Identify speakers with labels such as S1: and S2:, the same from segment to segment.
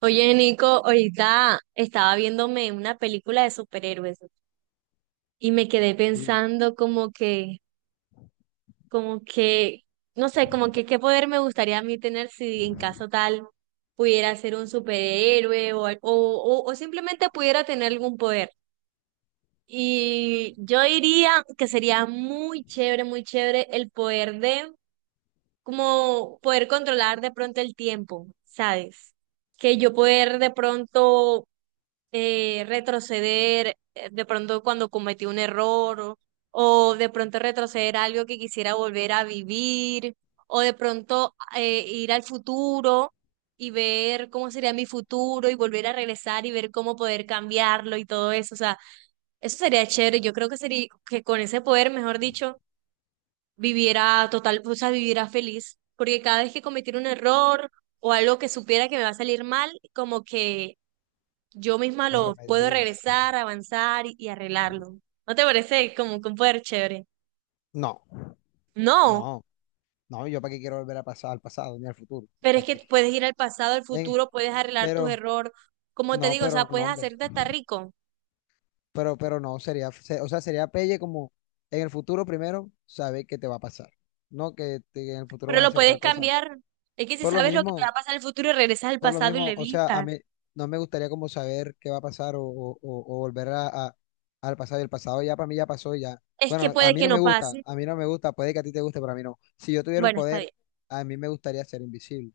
S1: Oye, Nico, ahorita estaba viéndome una película de superhéroes y me quedé
S2: Sí,
S1: pensando como que, no sé, como que qué poder me gustaría a mí tener si en caso tal pudiera ser un superhéroe o, al- o simplemente pudiera tener algún poder. Y yo diría que sería muy chévere el poder de, como poder controlar de pronto el tiempo, ¿sabes? Que yo poder de pronto retroceder de pronto cuando cometí un error o de pronto retroceder a algo que quisiera volver a vivir o de pronto ir al futuro y ver cómo sería mi futuro y volver a regresar y ver cómo poder cambiarlo y todo eso. O sea, eso sería chévere. Yo creo que sería que con ese poder, mejor dicho, viviera total, o sea, viviera feliz. Porque cada vez que cometiera un error o algo que supiera que me va a salir mal, como que yo misma
S2: lo
S1: lo puedo
S2: remediarías.
S1: regresar, avanzar y arreglarlo. ¿No te parece como que un poder chévere?
S2: No,
S1: No,
S2: no, no, yo para qué quiero volver a pasar al pasado ni al futuro,
S1: pero es
S2: ¿para
S1: que
S2: qué?
S1: puedes ir al pasado, al
S2: Eh,
S1: futuro, puedes arreglar tus
S2: Pero,
S1: errores. Como te
S2: no,
S1: digo, o sea,
S2: pero no,
S1: puedes
S2: hombre,
S1: hacerte hasta rico,
S2: pero no, sería, se- o sea, sería pelle como en el futuro primero saber qué te va a pasar, no que te- en el futuro
S1: pero
S2: vas a
S1: lo
S2: hacer
S1: puedes
S2: tal cosa.
S1: cambiar. Es que si
S2: Por lo
S1: sabes lo que te va
S2: mismo,
S1: a pasar en el futuro, regresas al
S2: Por lo
S1: pasado y lo
S2: mismo, o sea, a
S1: evitas.
S2: mí no me gustaría como saber qué va a pasar o volver al pasado. Y el pasado ya para mí ya pasó ya.
S1: Es que
S2: Bueno, a
S1: puede
S2: mí
S1: que
S2: no me
S1: no
S2: gusta,
S1: pase.
S2: a mí no me gusta, puede que a ti te guste, pero a mí no. Si yo tuviera un
S1: Bueno, está
S2: poder,
S1: bien.
S2: a mí me gustaría ser invisible.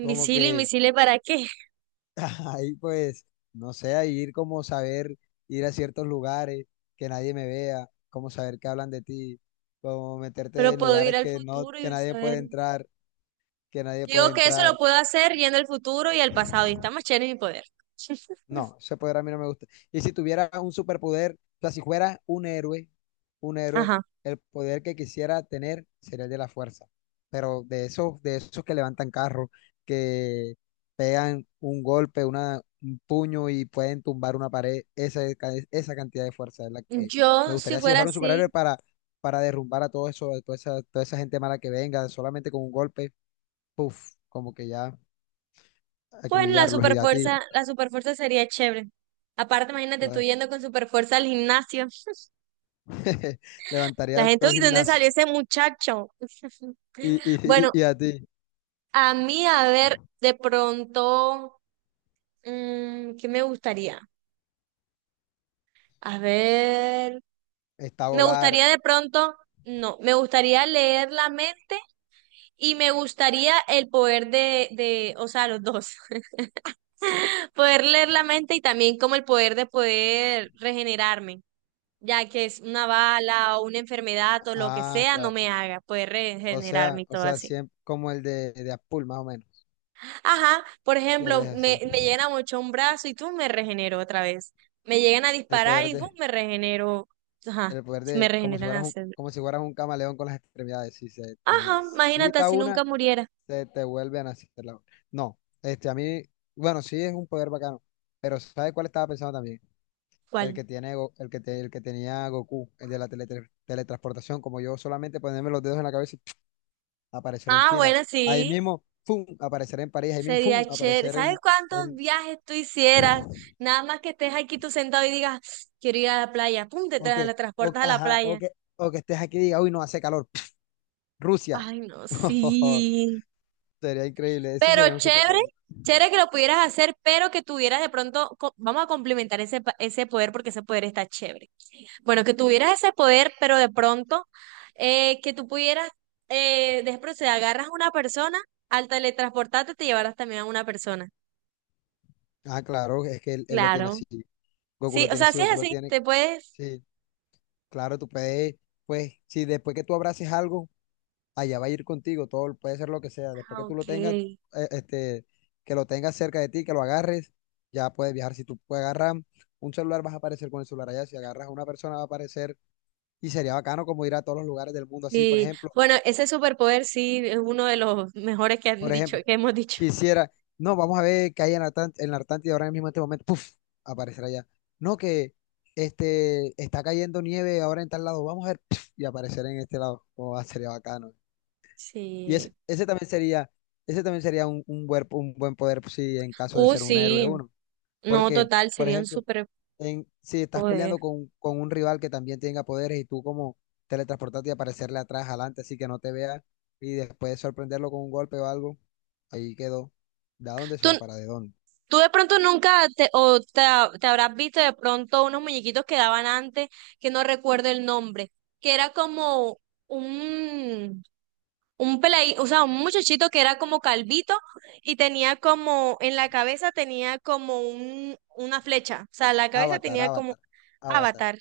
S2: Como que
S1: invisible, ¿para qué?
S2: ahí pues, no sé, ahí ir como saber, ir a ciertos lugares que nadie me vea, como saber que hablan de ti, como meterte
S1: Pero
S2: en
S1: puedo ir
S2: lugares
S1: al futuro
S2: que
S1: y
S2: nadie
S1: saber.
S2: puede entrar, que nadie puede
S1: Digo que eso lo
S2: entrar.
S1: puedo hacer yendo al futuro y al pasado, y está más chévere mi poder.
S2: No, ese poder a mí no me gusta. Y si tuviera un superpoder, o sea, si fuera un héroe,
S1: Ajá.
S2: el poder que quisiera tener sería el de la fuerza. Pero de esos que levantan carros, que pegan un golpe, un puño y pueden tumbar una pared, esa cantidad de fuerza es la que me
S1: Yo, si
S2: gustaría si yo
S1: fuera
S2: fuera un superhéroe
S1: así,
S2: para derrumbar a todo eso, toda esa gente mala que venga, solamente con un golpe, puff, como que ya
S1: pues
S2: acribillarlos y a ti.
S1: la superfuerza sería chévere. Aparte, imagínate tú yendo con superfuerza al gimnasio. La
S2: Levantaría
S1: gente,
S2: todo el
S1: uy, ¿de ¿dónde
S2: gimnasio.
S1: salió ese muchacho?
S2: Y, y, y,
S1: Bueno,
S2: y a ti,
S1: a mí, a ver, de pronto, ¿qué me gustaría? A ver,
S2: está
S1: me
S2: volar.
S1: gustaría de pronto, no, me gustaría leer la mente y me gustaría el poder de, o sea, los dos, poder leer la mente y también como el poder de poder regenerarme. Ya que es una bala o una enfermedad o lo que
S2: Ah,
S1: sea, no
S2: claro.
S1: me haga, puede
S2: O
S1: regenerarme
S2: sea,
S1: y
S2: o
S1: todo
S2: sea,
S1: así.
S2: siempre como el de Apul, más o menos.
S1: Ajá, por
S2: Que él es
S1: ejemplo,
S2: así.
S1: me llegan a mochar un brazo y tú me regenero otra vez. Me llegan a
S2: El
S1: disparar
S2: poder
S1: y ¡fum!
S2: de,
S1: Me regenero. Ajá,
S2: el poder
S1: se me
S2: de,
S1: regeneran las células.
S2: como si fueras un camaleón con las extremidades. Si se
S1: Ajá,
S2: te
S1: imagínate
S2: quita
S1: si
S2: una,
S1: nunca muriera.
S2: se te vuelve a nacer la otra. No, este, a mí, bueno, sí es un poder bacano. Pero ¿sabes cuál estaba pensando también? El
S1: ¿Cuál?
S2: que tiene, Go- el que, te- el que tenía Goku, el de la teletransportación, como yo solamente ponerme los dedos en la cabeza aparecer en
S1: Ah,
S2: China,
S1: bueno,
S2: ahí
S1: sí.
S2: mismo, ¡fum!, aparecer en París, ahí mismo, ¡fum!,
S1: Sería chévere.
S2: aparecer
S1: ¿Sabes
S2: en,
S1: cuántos
S2: en-
S1: viajes tú hicieras? Nada más que estés aquí tú sentado y digas, quiero ir a la playa. Pum,
S2: o que,
S1: la
S2: o,
S1: transportas a la
S2: ajá,
S1: playa.
S2: o que estés aquí y diga, uy, no hace calor, Rusia.
S1: Ay, no, sí.
S2: Sería increíble, ese
S1: Pero
S2: sería un
S1: chévere,
S2: superpoder.
S1: chévere que lo pudieras hacer, pero que tuvieras de pronto, vamos a complementar ese, ese poder porque ese poder está chévere. Bueno, que tuvieras ese poder, pero de pronto que tú pudieras, de pronto si agarras a una persona, al teletransportarte te llevarás también a una persona.
S2: Ah, claro, es que él lo tiene
S1: Claro.
S2: así, Goku
S1: Sí,
S2: lo
S1: o
S2: tiene
S1: sea,
S2: así,
S1: si es
S2: Goku lo
S1: así,
S2: tiene,
S1: te puedes...
S2: sí, claro, tú puedes, pues, si después que tú abraces algo, allá va a ir contigo, todo puede ser lo que sea. Después
S1: Ah,
S2: que tú lo tengas,
S1: ok.
S2: eh, este, que lo tengas cerca de ti, que lo agarres, ya puedes viajar. Si tú puedes agarrar un celular, vas a aparecer con el celular allá. Si agarras a una persona, va a aparecer. Y sería bacano como ir a todos los lugares del mundo así,
S1: Sí. Bueno, ese superpoder sí es uno de los mejores que han
S2: por
S1: dicho,
S2: ejemplo,
S1: que hemos dicho.
S2: quisiera, no, vamos a ver qué hay en la, en la Atlántida ahora mismo en este momento, puf, aparecer allá. No que este está cayendo nieve ahora en tal lado, vamos a ver, puf, y aparecer en este lado. Oh, sería bacano. Y ese
S1: Sí.
S2: ese también sería, ese también sería un buen poder si en caso de ser un héroe
S1: Sí.
S2: uno.
S1: No,
S2: Porque,
S1: total,
S2: por
S1: sería un
S2: ejemplo,
S1: superpoder.
S2: en, si estás peleando con un rival que también tenga poderes y tú como teletransportarte y aparecerle atrás, adelante, así que no te vea y después sorprenderlo con un golpe o algo, ahí quedó. ¿De dónde se
S1: ¿Tú,
S2: va para de dónde?
S1: ¿tú de pronto nunca te, o te, te habrás visto de pronto unos muñequitos que daban antes, que no recuerdo el nombre, que era como un, un o sea, un muchachito que era como calvito y tenía como, en la cabeza tenía como una flecha, o sea, la cabeza
S2: Avatar,
S1: tenía como...
S2: Avatar, Avatar.
S1: Avatar.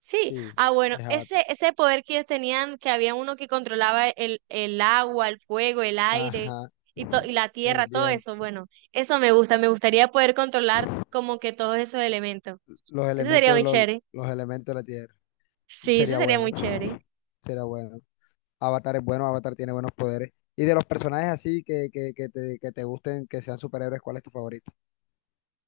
S1: Sí,
S2: Sí,
S1: ah bueno,
S2: es Avatar.
S1: ese poder que ellos tenían, que había uno que controlaba el agua, el fuego, el aire
S2: Ajá,
S1: y, y la
S2: el
S1: tierra, todo eso,
S2: viento,
S1: bueno, eso me gusta, me gustaría poder controlar como que todos esos elementos.
S2: los
S1: Eso sería
S2: elementos,
S1: muy
S2: los,
S1: chévere.
S2: los elementos de la tierra.
S1: Sí, eso
S2: Sería
S1: sería
S2: bueno,
S1: muy chévere.
S2: sería bueno. Avatar es bueno, Avatar tiene buenos poderes. Y de los personajes así que te gusten, que sean superhéroes, ¿cuál es tu favorito?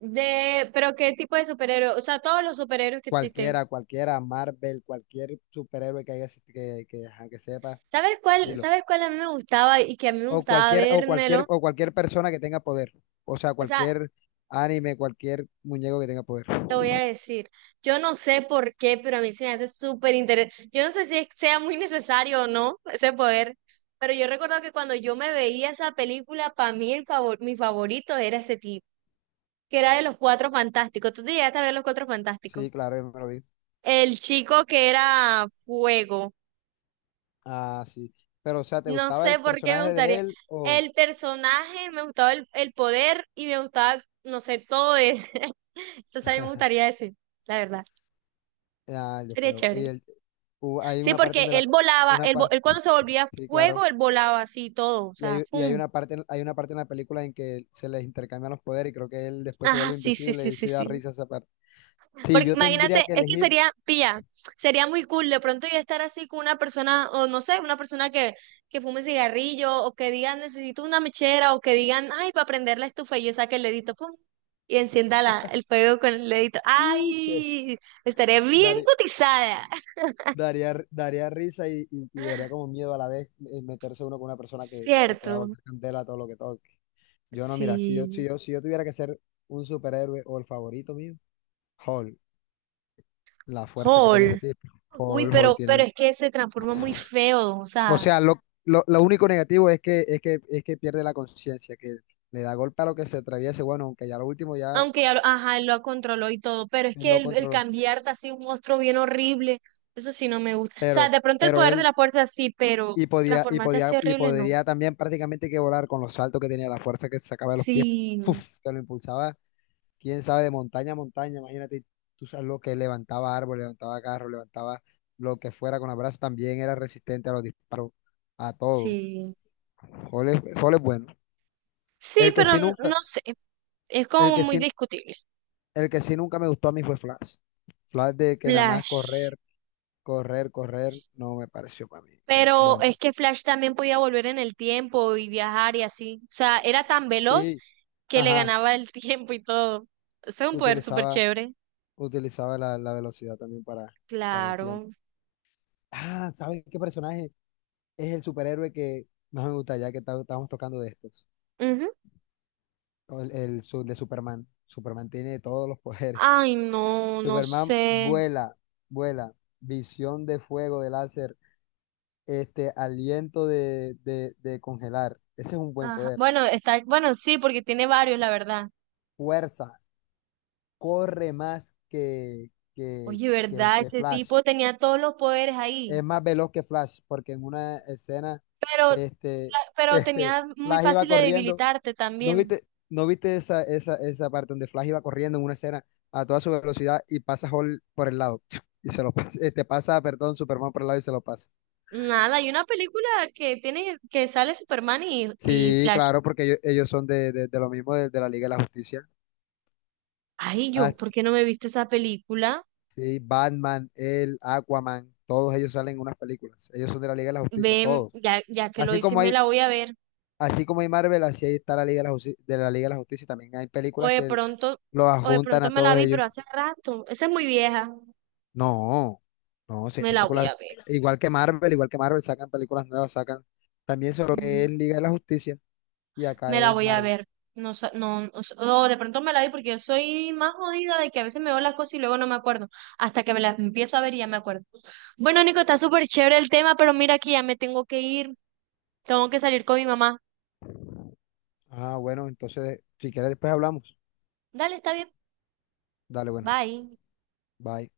S1: De, pero ¿qué tipo de superhéroe? O sea, todos los superhéroes que existen.
S2: Cualquiera, Marvel, cualquier superhéroe que haya así que sepa, dilo.
S1: Sabes cuál a mí me gustaba y que a mí me gustaba vérmelo?
S2: O cualquier persona que tenga poder. O sea,
S1: O sea,
S2: cualquier anime, cualquier muñeco que tenga poder.
S1: te voy a decir, yo no sé por qué, pero a mí se me hace súper interesante. Yo no sé si sea muy necesario o no ese poder, pero yo recuerdo que cuando yo me veía esa película, para mí el favor, mi favorito era ese tipo, que era de los Cuatro Fantásticos. ¿Tú te llegaste a ver los Cuatro Fantásticos?
S2: Sí, claro, yo me lo vi.
S1: El chico que era fuego.
S2: Ah, sí. Pero, o sea, ¿te
S1: No
S2: gustaba el
S1: sé por qué me
S2: personaje de
S1: gustaría.
S2: él o
S1: El personaje, me gustaba el poder y me gustaba, no sé, todo de... Entonces a mí me gustaría ese, la verdad.
S2: ah, el de
S1: Sería
S2: fuego? Y
S1: chévere.
S2: el, hubo- hay
S1: Sí,
S2: una parte
S1: porque
S2: donde la,
S1: él volaba,
S2: una parte,
S1: él cuando se volvía
S2: sí,
S1: fuego,
S2: claro.
S1: él volaba así todo, o sea, ¡fum!
S2: Hay una parte en la película en que se les intercambian los poderes y creo que él después se
S1: Ah,
S2: vuelve
S1: sí, sí,
S2: invisible
S1: sí,
S2: y
S1: sí,
S2: sí da
S1: sí.
S2: risa esa parte. Si
S1: Porque
S2: yo tendría
S1: imagínate,
S2: que
S1: es que
S2: elegir,
S1: sería, pilla, sería muy cool de pronto yo estar así con una persona, o no sé, una persona que fume cigarrillo, o que digan, necesito una mechera, o que digan, ay, para prender la estufa, y yo saque el dedito, ¡fum! Y encienda la, el fuego con el dedito.
S2: y se,
S1: ¡Ay! Estaré bien
S2: daré-
S1: cotizada,
S2: daría, r- daría risa y daría como miedo a la vez meterse uno con una persona que pueda
S1: ¿cierto?
S2: volver candela todo lo que toque. Yo no, mira,
S1: Sí.
S2: si yo tuviera que ser un superhéroe o el favorito mío, Hulk, la fuerza que tiene ese
S1: Hall.
S2: tipo.
S1: Uy,
S2: Hulk
S1: pero
S2: tiene.
S1: es que se transforma muy feo, o
S2: O
S1: sea,
S2: sea, lo único negativo es que, es que pierde la conciencia, que le da golpe a lo que se atraviese, bueno, aunque ya lo último ya
S1: aunque ya lo, ajá, él lo controló y todo, pero es
S2: él
S1: que
S2: lo
S1: el
S2: controló,
S1: cambiarte así un monstruo bien horrible, eso sí no me gusta. O sea,
S2: pero,
S1: de pronto el
S2: pero
S1: poder de
S2: él
S1: la fuerza sí, pero
S2: y podía,
S1: transformarte así
S2: y
S1: horrible no.
S2: podría también prácticamente que volar con los saltos que tenía, la fuerza que sacaba de los pies,
S1: Sí,
S2: ¡puf! Que lo impulsaba, quién sabe, de montaña a montaña, imagínate, tú sabes lo que levantaba árbol, levantaba carro, levantaba lo que fuera con los brazos, también era resistente a los disparos, a todo.
S1: sí.
S2: Jole, Jole es bueno.
S1: Sí,
S2: El que
S1: pero
S2: sí nunca,
S1: no sé, es
S2: el
S1: como
S2: que
S1: muy
S2: sí
S1: discutible.
S2: El que sí nunca me gustó a mí fue Flash. Flash de que nada más
S1: Flash.
S2: correr, correr, no me pareció para mí.
S1: Pero
S2: Bueno,
S1: es que Flash también podía volver en el tiempo y viajar y así. O sea, era tan veloz
S2: sí,
S1: que le
S2: ajá,
S1: ganaba el tiempo y todo. Eso es un poder súper
S2: utilizaba,
S1: chévere.
S2: utilizaba la, la velocidad también para el tiempo.
S1: Claro.
S2: Ah, ¿sabes qué personaje es el superhéroe que más me gusta ya que estamos tocando de estos?
S1: Ujú.
S2: O el su- de Superman. Superman tiene todos los poderes.
S1: Ay, no, no
S2: Superman
S1: sé.
S2: vuela, vuela, visión de fuego, de láser, este, aliento de de congelar. Ese es un buen
S1: Ajá.
S2: poder.
S1: Bueno, está, bueno, sí, porque tiene varios, la verdad.
S2: Fuerza, corre más
S1: Oye, ¿verdad?
S2: que
S1: Ese
S2: Flash.
S1: tipo tenía todos los poderes ahí,
S2: Es más veloz que Flash, porque en una escena,
S1: pero,
S2: este,
S1: pero
S2: este,
S1: tenía muy
S2: Flash iba
S1: fácil de
S2: corriendo.
S1: debilitarte también.
S2: ¿No viste esa parte donde Flash iba corriendo en una escena a toda su velocidad y pasa Hall por el lado? Y se lo pasa, este, pasa, perdón, Superman por el lado y se lo pasa.
S1: Nada, hay una película que tiene, que sale Superman y
S2: Sí,
S1: Flash.
S2: claro, porque ellos son de lo mismo, de la Liga de la Justicia.
S1: Ay,
S2: Ah,
S1: yo, ¿por qué no me viste esa película?
S2: sí, Batman, el Aquaman, todos ellos salen en unas películas. Ellos son de la Liga de la Justicia,
S1: Ven,
S2: todos.
S1: ya, ya que lo
S2: Así
S1: dices,
S2: como
S1: me
S2: hay,
S1: la voy a ver.
S2: así como hay Marvel, así ahí está la Liga de la Justicia, de la Liga de la Justicia. También hay
S1: O
S2: películas
S1: de
S2: que
S1: pronto,
S2: los
S1: o de
S2: adjuntan
S1: pronto
S2: a
S1: me
S2: todos
S1: la vi,
S2: ellos.
S1: pero hace rato. Esa es muy vieja.
S2: No, no, sí,
S1: Me
S2: hay
S1: la voy
S2: películas
S1: a
S2: igual que Marvel, sacan películas nuevas, sacan también sobre lo que es
S1: ver.
S2: Liga de la Justicia y acá
S1: Me la
S2: es
S1: voy a
S2: Marvel.
S1: ver. No, o de pronto me la vi porque yo soy más jodida de que a veces me veo las cosas y luego no me acuerdo. Hasta que me las empiezo a ver y ya me acuerdo. Bueno, Nico, está súper chévere el tema, pero mira que ya me tengo que ir. Tengo que salir con mi mamá.
S2: Ah, bueno, entonces, si quieres después hablamos.
S1: Dale, está bien.
S2: Dale, bueno,
S1: Bye.
S2: bye.